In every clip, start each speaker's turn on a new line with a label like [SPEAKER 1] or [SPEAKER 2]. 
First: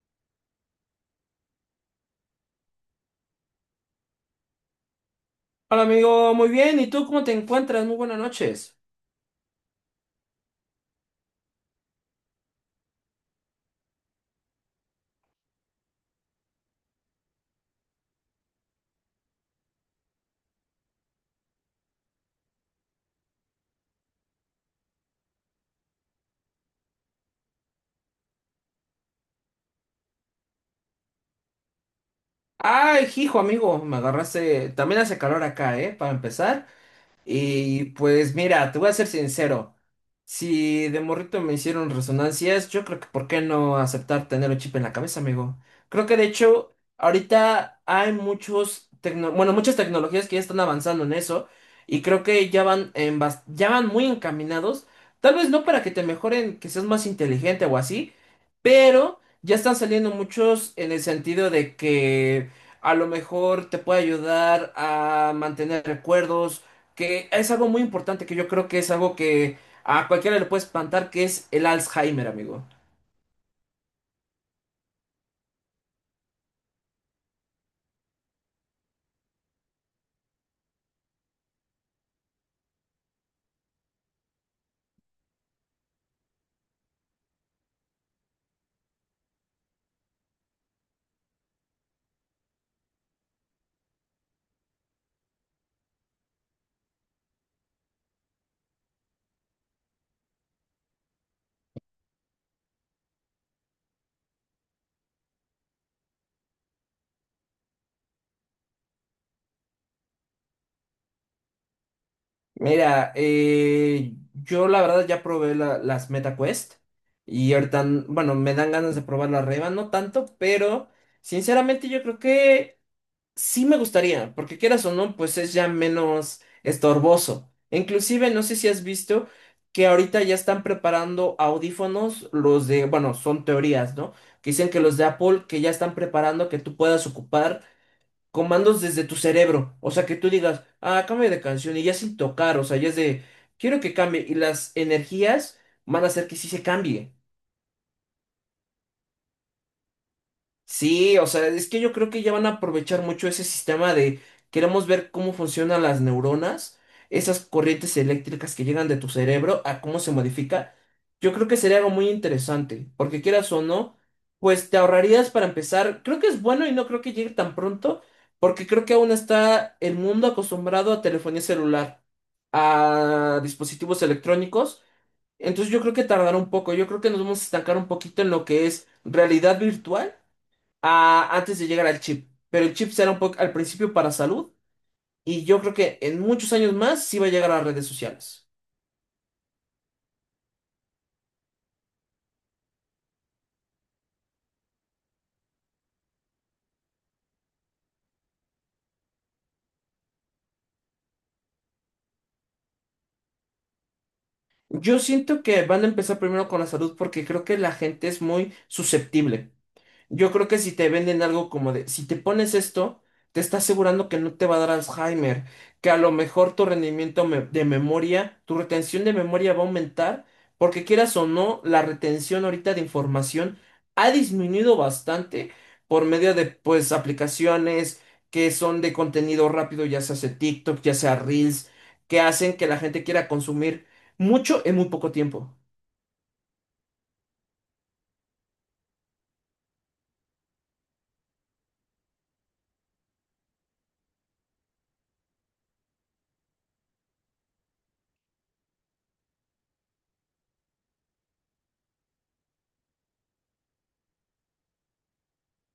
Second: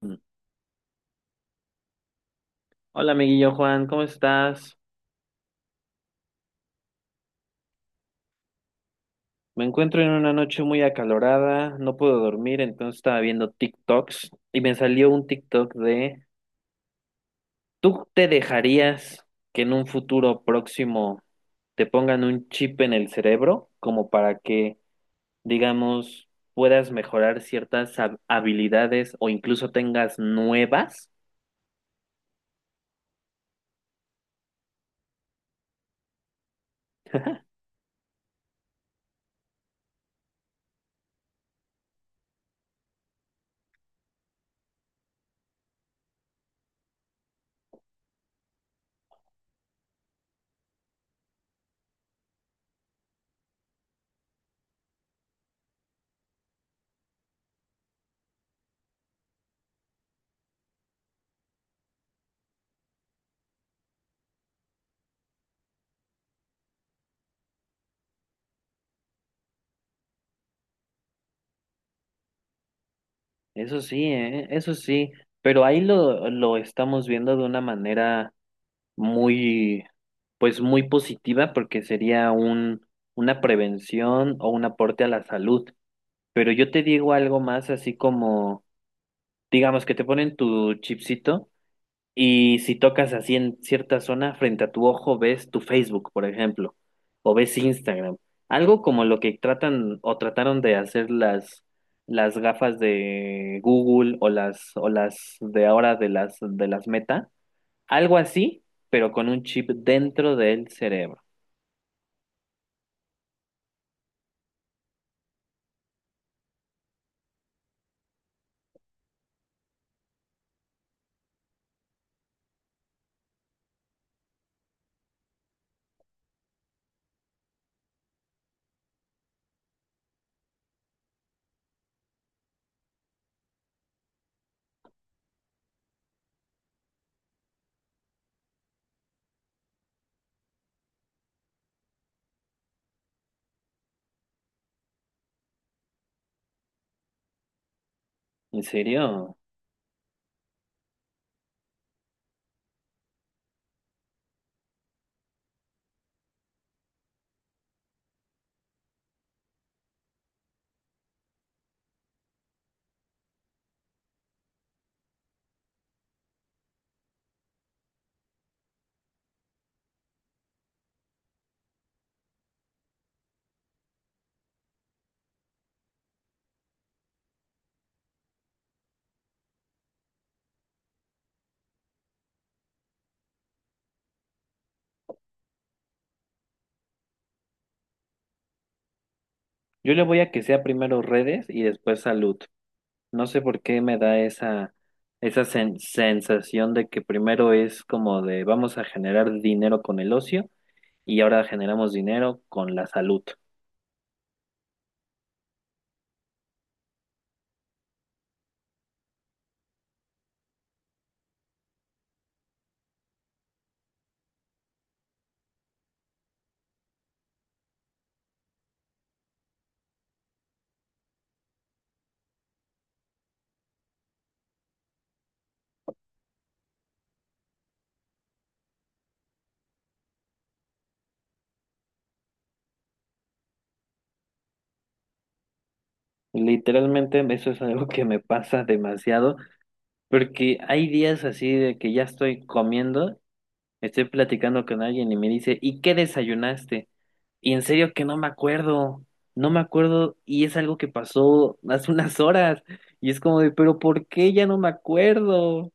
[SPEAKER 1] Hola, amiguillo Juan, ¿cómo estás?
[SPEAKER 2] Hola amigo, muy bien. ¿Y tú cómo te encuentras? Muy buenas noches.
[SPEAKER 1] Me encuentro en una noche muy acalorada, no puedo dormir, entonces estaba viendo TikToks y me salió un TikTok ¿tú te dejarías que en un futuro próximo te pongan un chip en el cerebro como para que, digamos, puedas mejorar ciertas habilidades o incluso tengas nuevas?
[SPEAKER 2] Ay, hijo amigo, me agarraste. También hace calor acá, ¿eh? Para empezar. Y pues mira, te voy a ser sincero. Si de morrito me hicieron resonancias, yo creo que ¿por qué no aceptar tener un chip en la cabeza, amigo? Creo que de hecho, ahorita hay muchos bueno, muchas tecnologías que ya están avanzando en eso y creo que ya van muy encaminados, tal vez no para que te mejoren, que seas más inteligente o así, pero ya están saliendo muchos en el sentido de que a lo mejor te puede ayudar a mantener recuerdos que es algo muy importante que yo creo que es algo que a cualquiera le puede espantar, que es el Alzheimer, amigo.
[SPEAKER 1] Eso sí, ¿eh? Eso sí, pero ahí lo estamos viendo de una manera muy, pues muy positiva porque sería una prevención o un aporte a la salud. Pero yo te digo algo más, así como, digamos que te ponen tu chipsito y si tocas así en cierta zona frente a tu ojo ves tu Facebook, por ejemplo, o ves Instagram. Algo como lo que tratan o trataron de hacer las gafas de Google o las de ahora de las Meta, algo así, pero con un chip dentro del cerebro.
[SPEAKER 2] Mira, yo la verdad ya probé las MetaQuest y ahorita, bueno, me dan ganas de probar la Reba, no tanto, pero sinceramente yo creo que sí me gustaría, porque quieras o no, pues es ya menos estorboso. Inclusive, no sé si has visto que ahorita ya están preparando audífonos, los de, bueno, son teorías, ¿no? Que dicen que los de Apple, que ya están preparando que tú puedas ocupar comandos desde tu cerebro. O sea, que tú digas, ah, cambia de canción y ya sin tocar, o sea, ya es de, quiero que cambie. Y las energías van a hacer que sí se cambie.
[SPEAKER 1] ¿En serio?
[SPEAKER 2] Sí, o sea, es que yo creo que ya van a aprovechar mucho ese sistema de queremos ver cómo funcionan las neuronas, esas corrientes eléctricas que llegan de tu cerebro, a cómo se modifica. Yo creo que sería algo muy interesante, porque quieras o no, pues te ahorrarías para empezar. Creo que es bueno y no creo que llegue tan pronto, porque creo que aún está el mundo acostumbrado a telefonía celular, a dispositivos electrónicos. Entonces yo creo que tardará un poco, yo creo que nos vamos a estancar un poquito en lo que es realidad virtual antes de llegar al chip. Pero el chip será un poco al principio para salud y yo creo que en muchos años más sí va a llegar a las redes sociales.
[SPEAKER 1] Yo le voy a que sea primero redes y después salud. No sé por qué me da esa sensación de que primero es como de vamos a generar dinero con el ocio y ahora generamos dinero con la salud.
[SPEAKER 2] Yo siento que van a empezar primero con la salud porque creo que la gente es muy susceptible. Yo creo que si te venden algo como de, si te pones esto, te está asegurando que no te va a dar Alzheimer, que a lo mejor tu rendimiento de memoria, tu retención de memoria va a aumentar, porque quieras o no, la retención ahorita de información ha disminuido bastante por medio de, pues, aplicaciones que son de contenido rápido, ya sea hace TikTok, ya sea Reels, que hacen que la gente quiera consumir mucho en muy poco tiempo.
[SPEAKER 1] Literalmente eso es algo que me pasa demasiado porque hay días así de que ya estoy comiendo, estoy platicando con alguien y me dice, ¿y qué desayunaste? Y en serio que no me acuerdo, no me acuerdo, y es algo que pasó hace unas horas y es como de, pero ¿por qué ya no me acuerdo?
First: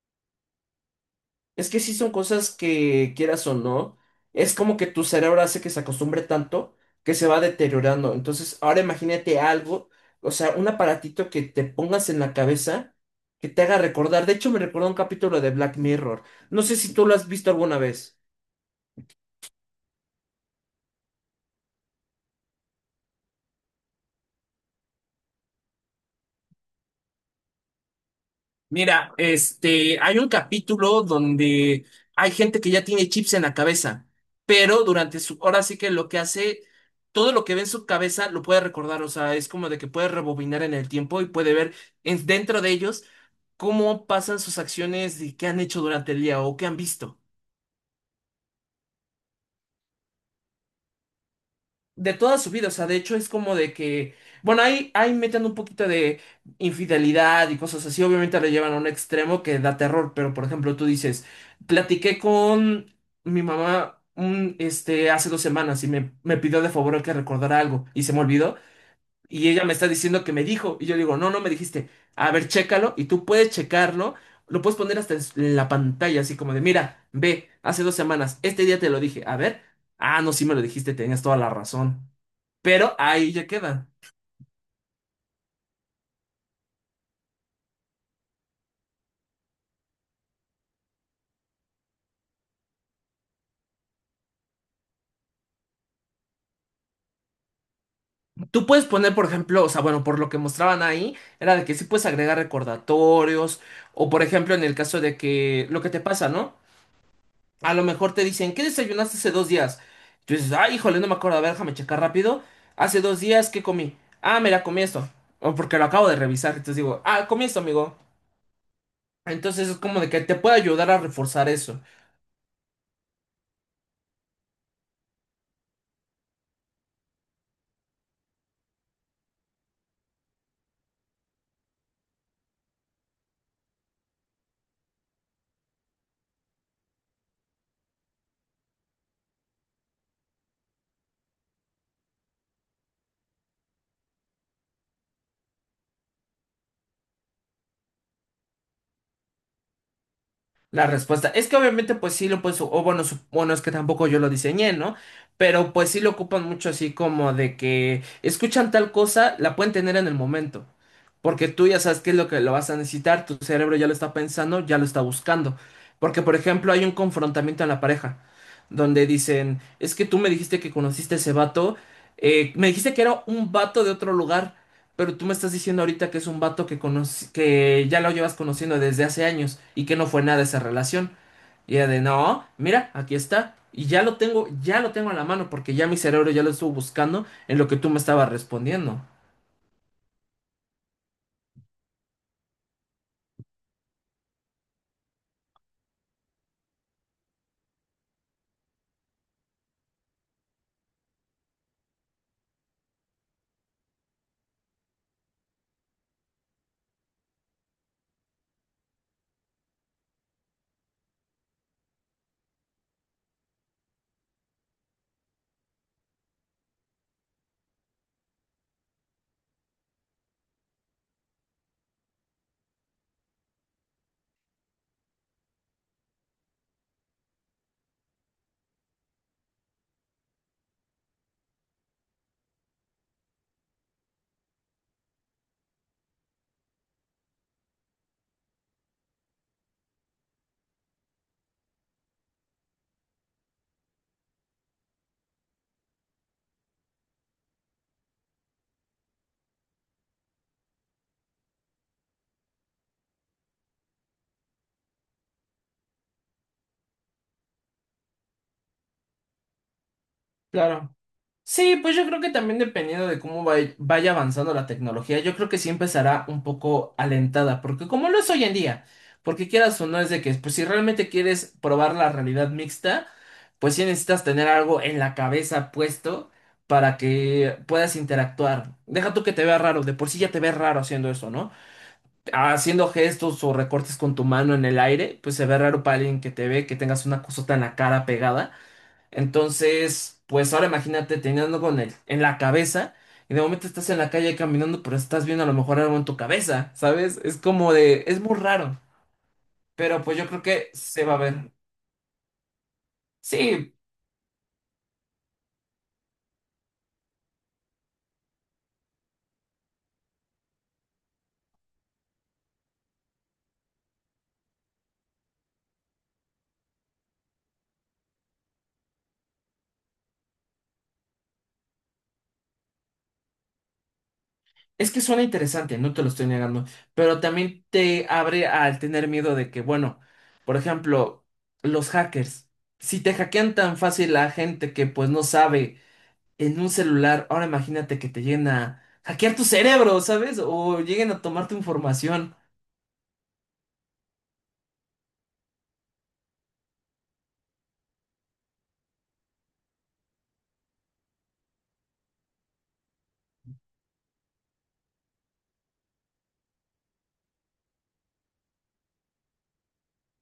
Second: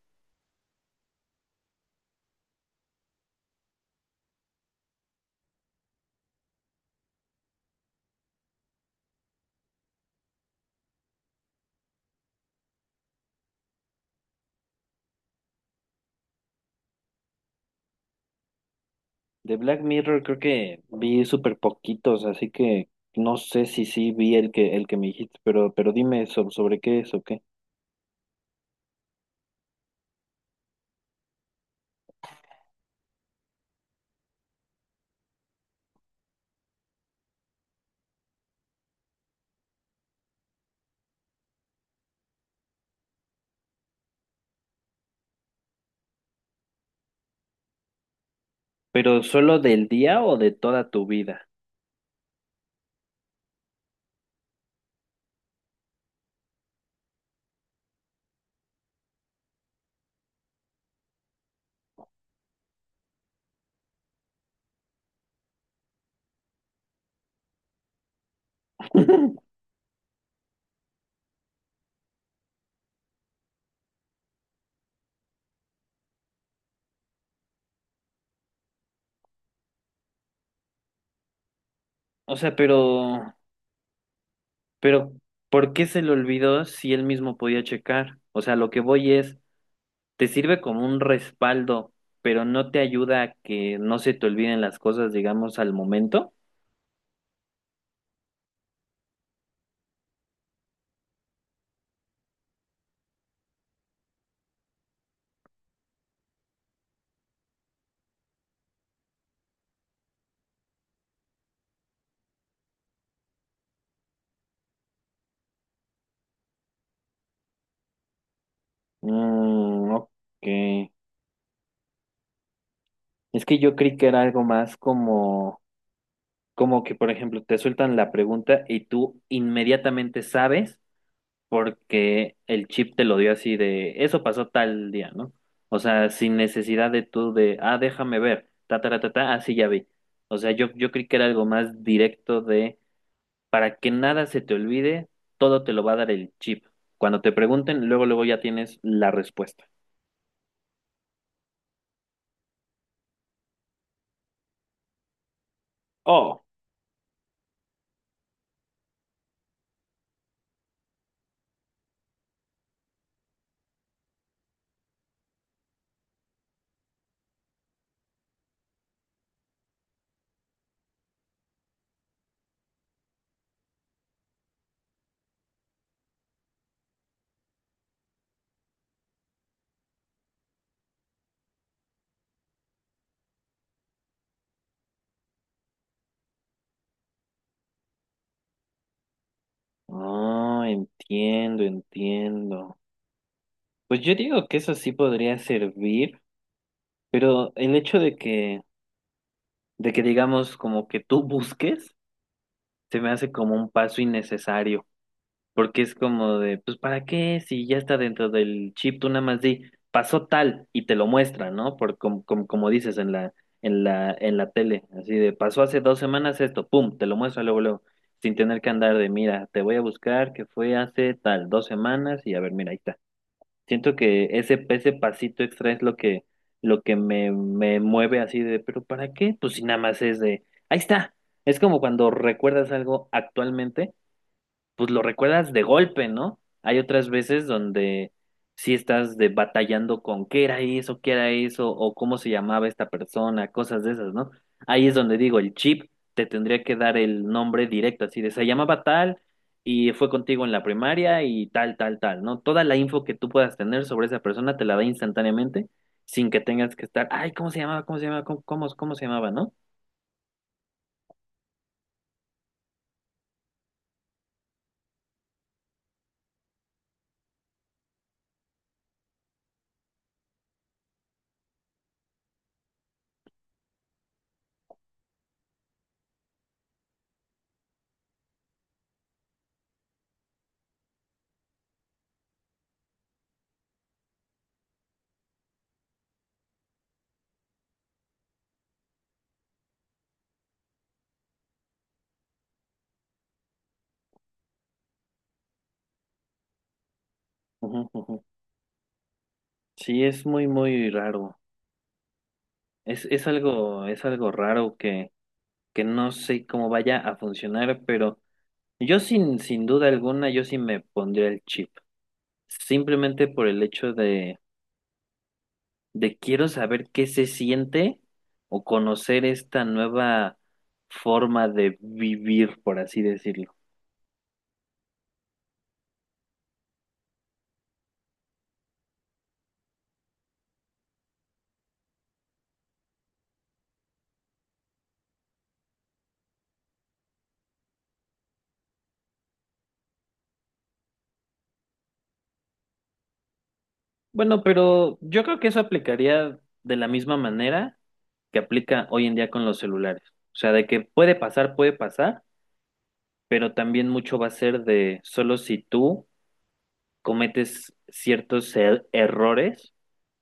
[SPEAKER 2] Es que sí son cosas que quieras o no, es como que tu cerebro hace que se acostumbre tanto que se va deteriorando. Entonces, ahora imagínate algo, o sea, un aparatito que te pongas en la cabeza que te haga recordar. De hecho, me recordó un capítulo de Black Mirror. No sé si tú lo has visto alguna vez.
[SPEAKER 1] De Black Mirror creo que vi súper poquitos, así que no sé si sí vi el que me dijiste, pero dime sobre qué es o qué.
[SPEAKER 2] Mira, este, hay un capítulo donde hay gente que ya tiene chips en la cabeza, pero durante su, ahora sí que lo que hace, todo lo que ve en su cabeza lo puede recordar, o sea, es como de que puede rebobinar en el tiempo y puede ver dentro de ellos cómo pasan sus acciones y qué han hecho durante el día o qué han visto.
[SPEAKER 1] ¿Pero solo del día o de toda tu vida?
[SPEAKER 2] De toda su vida, o sea, de hecho es como de que, bueno, ahí, ahí meten un poquito de infidelidad y cosas así, obviamente lo llevan a un extremo que da terror, pero por ejemplo tú dices, platiqué con mi mamá este, hace 2 semanas y me pidió de favor que recordara algo y se me olvidó y ella me está diciendo que me dijo y yo le digo, no, no me dijiste, a ver, chécalo y tú puedes checarlo. Lo puedes poner hasta en la pantalla, así como de, mira, ve, hace 2 semanas, este día te lo dije, a ver, ah, no, sí me lo dijiste, tenías toda la razón.
[SPEAKER 1] O sea,
[SPEAKER 2] Pero ahí
[SPEAKER 1] pero,
[SPEAKER 2] ya queda.
[SPEAKER 1] pero, ¿por qué se le olvidó si él mismo podía checar? O sea, lo que voy es, te sirve como un respaldo, pero no te ayuda a que no se te olviden las cosas, digamos, al momento.
[SPEAKER 2] Tú puedes poner, por ejemplo, o sea, bueno, por lo que mostraban ahí, era de que sí puedes agregar recordatorios, o por ejemplo, en el caso de que lo que te pasa, ¿no? A lo mejor te dicen, ¿qué desayunaste hace 2 días? Tú dices, ay, híjole, no me acuerdo, a ver, déjame checar rápido. Hace 2 días, ¿qué comí? Ah, mira, comí esto. O porque lo acabo de revisar, entonces digo, ah, comí esto, amigo. Entonces es
[SPEAKER 1] Mm,
[SPEAKER 2] como de
[SPEAKER 1] ok.
[SPEAKER 2] que te puede ayudar a reforzar eso.
[SPEAKER 1] Es que yo creí que era algo más como que, por ejemplo, te sueltan la pregunta y tú inmediatamente sabes porque el chip te lo dio así de, eso pasó tal día, ¿no? O sea, sin necesidad de tú de, ah, déjame ver, ta, ta, ta, ta, ta, ah, sí, ya vi. O sea, yo creí que era algo más directo de Para que nada se te olvide, todo te lo va a dar el chip. Cuando te pregunten, luego, luego ya tienes la respuesta.
[SPEAKER 2] La respuesta es que obviamente pues sí lo pues o bueno, bueno es que tampoco yo lo diseñé, ¿no? Pero pues sí lo
[SPEAKER 1] Oh,
[SPEAKER 2] ocupan mucho así como de que escuchan tal cosa, la pueden tener en el momento, porque tú ya sabes qué es lo que lo vas a necesitar, tu cerebro ya lo está pensando, ya lo está buscando. Porque por ejemplo hay un confrontamiento en la pareja, donde dicen, es que tú me dijiste que conociste a ese vato, me dijiste que era un vato de otro lugar. Pero tú me estás diciendo ahorita que es un vato que ya lo llevas conociendo desde hace años y que no fue nada esa relación. Y era de, no, mira, aquí está. Y ya lo tengo a la mano porque ya mi cerebro ya lo estuvo buscando en lo que tú me estabas respondiendo.
[SPEAKER 1] Ah, entiendo, entiendo. Pues yo digo que eso sí podría servir, pero el hecho de que digamos como que tú busques, se me hace como un paso innecesario. Porque es como de, pues, ¿para qué? Si ya está dentro del chip, tú nada más di, pasó tal y te lo muestra, ¿no? Como dices en la tele, así de, pasó hace 2 semanas esto, pum, te lo muestra luego, luego, sin tener que andar de, mira, te voy a buscar que fue hace tal, 2 semanas y a ver, mira, ahí está. Siento que ese pasito extra es lo que me mueve así de, pero ¿para qué? Pues si nada más es de, ahí está. Es como cuando recuerdas algo actualmente, pues lo recuerdas de golpe, ¿no? Hay otras veces donde sí estás de batallando con qué era eso, o cómo se llamaba esta persona, cosas de esas, ¿no? Ahí es donde digo, el chip te tendría que dar el nombre directo, así de, se llamaba tal y fue contigo en la primaria y tal, tal, tal, ¿no? Toda la info que tú puedas tener sobre esa persona te la da instantáneamente, sin que tengas que estar, ay, ¿cómo se llamaba? ¿Cómo se llamaba? ¿Cómo se llamaba? ¿No?
[SPEAKER 2] Claro. Sí, pues yo creo que también dependiendo de cómo vaya avanzando la tecnología, yo creo que sí empezará un poco alentada, porque como lo es hoy en día, porque quieras o no es de que, pues si realmente quieres probar la realidad mixta, pues sí necesitas tener algo en la cabeza puesto para que puedas interactuar. Deja tú que te vea raro, de por sí ya te ves raro haciendo eso, ¿no? Haciendo gestos o recortes con tu mano en el aire, pues se ve raro para alguien que te ve, que tengas una cosota en la cara pegada. Entonces, pues ahora imagínate teniendo con el en la cabeza y de momento estás en la calle caminando, pero estás viendo a lo mejor algo en tu cabeza, ¿sabes? Es como
[SPEAKER 1] Ujú,
[SPEAKER 2] de,
[SPEAKER 1] ujú.
[SPEAKER 2] es muy raro, pero
[SPEAKER 1] Sí,
[SPEAKER 2] pues
[SPEAKER 1] es
[SPEAKER 2] yo creo
[SPEAKER 1] muy,
[SPEAKER 2] que
[SPEAKER 1] muy
[SPEAKER 2] se va a
[SPEAKER 1] raro.
[SPEAKER 2] ver.
[SPEAKER 1] Es
[SPEAKER 2] Sí,
[SPEAKER 1] algo, es algo raro que no sé cómo vaya a funcionar, pero yo sin duda alguna, yo sí me pondría el chip. Simplemente por el hecho de quiero saber qué se siente o conocer esta nueva forma de vivir, por así decirlo.
[SPEAKER 2] es que suena interesante, no te lo estoy negando, pero también te abre al tener miedo de que, bueno, por ejemplo, los hackers, si te hackean tan fácil a gente que pues no sabe en un celular, ahora imagínate que te lleguen a hackear tu cerebro, ¿sabes? O lleguen a tomar tu información.
[SPEAKER 1] Bueno, pero yo creo que eso aplicaría de la misma manera que aplica hoy en día con los celulares. O sea, de que puede pasar, pero también mucho va a ser de, solo si tú cometes ciertos errores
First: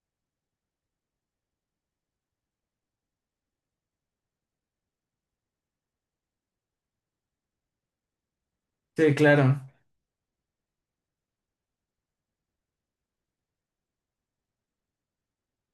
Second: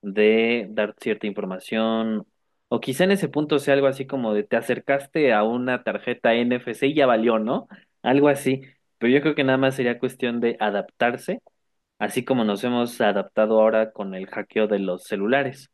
[SPEAKER 1] de dar cierta información, o quizá en ese punto sea algo así como de te acercaste a una tarjeta NFC y ya valió, ¿no? Algo así, pero
[SPEAKER 2] Sí,
[SPEAKER 1] yo creo que nada
[SPEAKER 2] claro.
[SPEAKER 1] más sería cuestión de adaptarse, así como nos hemos adaptado ahora con el hackeo de los celulares.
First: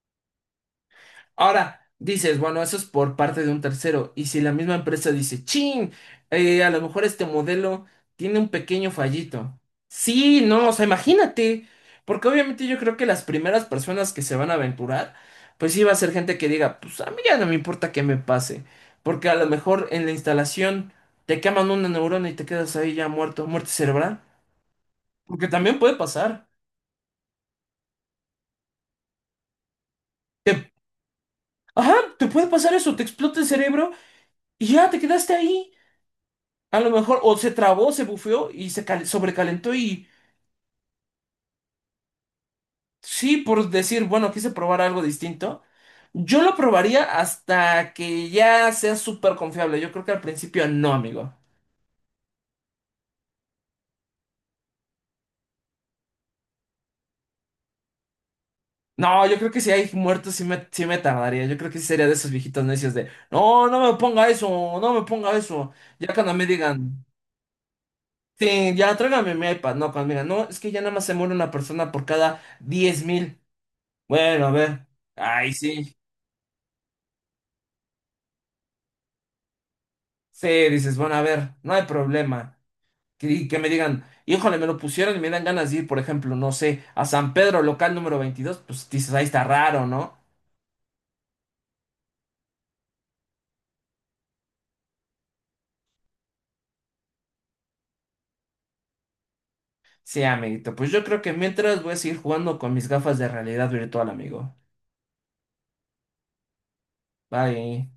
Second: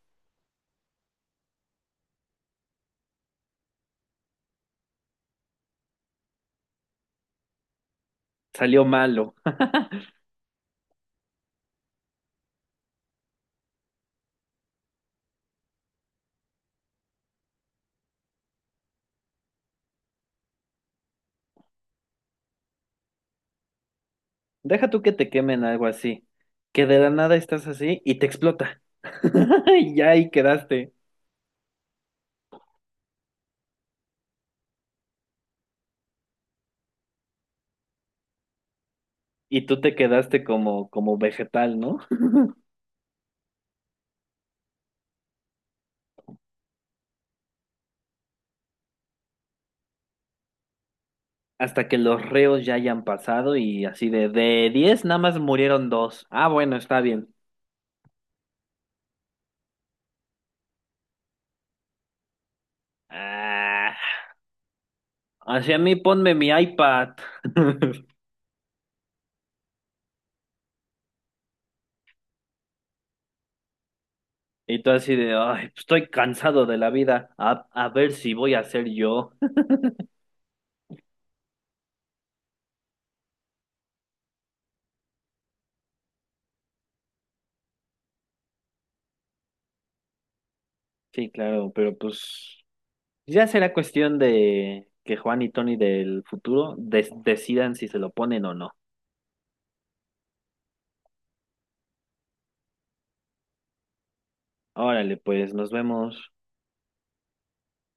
[SPEAKER 2] Ahora, dices, bueno, eso es por parte de un tercero. Y si la misma empresa dice, ching, a lo mejor este modelo tiene un
[SPEAKER 1] Salió
[SPEAKER 2] pequeño
[SPEAKER 1] malo.
[SPEAKER 2] fallito. Sí, no, o sea, imagínate. Porque obviamente yo creo que las primeras personas que se van a aventurar, pues sí va a ser gente que diga, pues a mí ya no me importa qué me pase. Porque a lo mejor en la instalación te queman una neurona y te quedas ahí ya muerto, muerte cerebral.
[SPEAKER 1] Deja tú que te
[SPEAKER 2] Porque
[SPEAKER 1] quemen
[SPEAKER 2] también
[SPEAKER 1] algo
[SPEAKER 2] puede
[SPEAKER 1] así,
[SPEAKER 2] pasar.
[SPEAKER 1] que de la nada estás así y te explota. Y ya ahí
[SPEAKER 2] Te-
[SPEAKER 1] quedaste.
[SPEAKER 2] Ajá, te puede pasar eso, te explota el cerebro y ya te quedaste ahí. A lo mejor o se trabó, se bufeó y se cal-
[SPEAKER 1] Y
[SPEAKER 2] sobrecalentó
[SPEAKER 1] tú te
[SPEAKER 2] y
[SPEAKER 1] quedaste como vegetal, ¿no?
[SPEAKER 2] sí, por decir, bueno, quise probar algo distinto. Yo lo probaría hasta que ya sea súper confiable. Yo creo que al principio no, amigo.
[SPEAKER 1] Hasta que los reos ya hayan pasado y así de 10 nada más murieron dos. Ah, bueno, está bien.
[SPEAKER 2] No, yo creo que si hay muertos sí me tardaría. Yo creo que sí sería de esos viejitos necios de, no, no
[SPEAKER 1] Ah,
[SPEAKER 2] me ponga eso, no me ponga eso.
[SPEAKER 1] hacia mí
[SPEAKER 2] Ya cuando
[SPEAKER 1] ponme
[SPEAKER 2] me
[SPEAKER 1] mi
[SPEAKER 2] digan,
[SPEAKER 1] iPad.
[SPEAKER 2] sí, ya tráigame mi iPad. No, cuando me digan, no, es que ya nada más se muere una persona por cada 10.000. Bueno, a
[SPEAKER 1] Y
[SPEAKER 2] ver.
[SPEAKER 1] tú así de,
[SPEAKER 2] Ay,
[SPEAKER 1] ay, pues,
[SPEAKER 2] sí.
[SPEAKER 1] estoy cansado de la vida, a ver si voy a ser yo.
[SPEAKER 2] Sí, dices, bueno, a ver, no hay problema. Que me digan, híjole, me lo pusieron y me dan ganas de ir, por ejemplo, no sé, a San Pedro, local número 22, pues dices, ahí está raro, ¿no?
[SPEAKER 1] Sí, claro, pero pues ya será cuestión de que Juan y Tony del futuro decidan si se lo ponen o no.
[SPEAKER 2] Sí, amiguito, pues yo creo que mientras voy a seguir jugando con mis gafas de realidad virtual, amigo.
[SPEAKER 1] Órale, pues nos vemos.
[SPEAKER 2] Bye.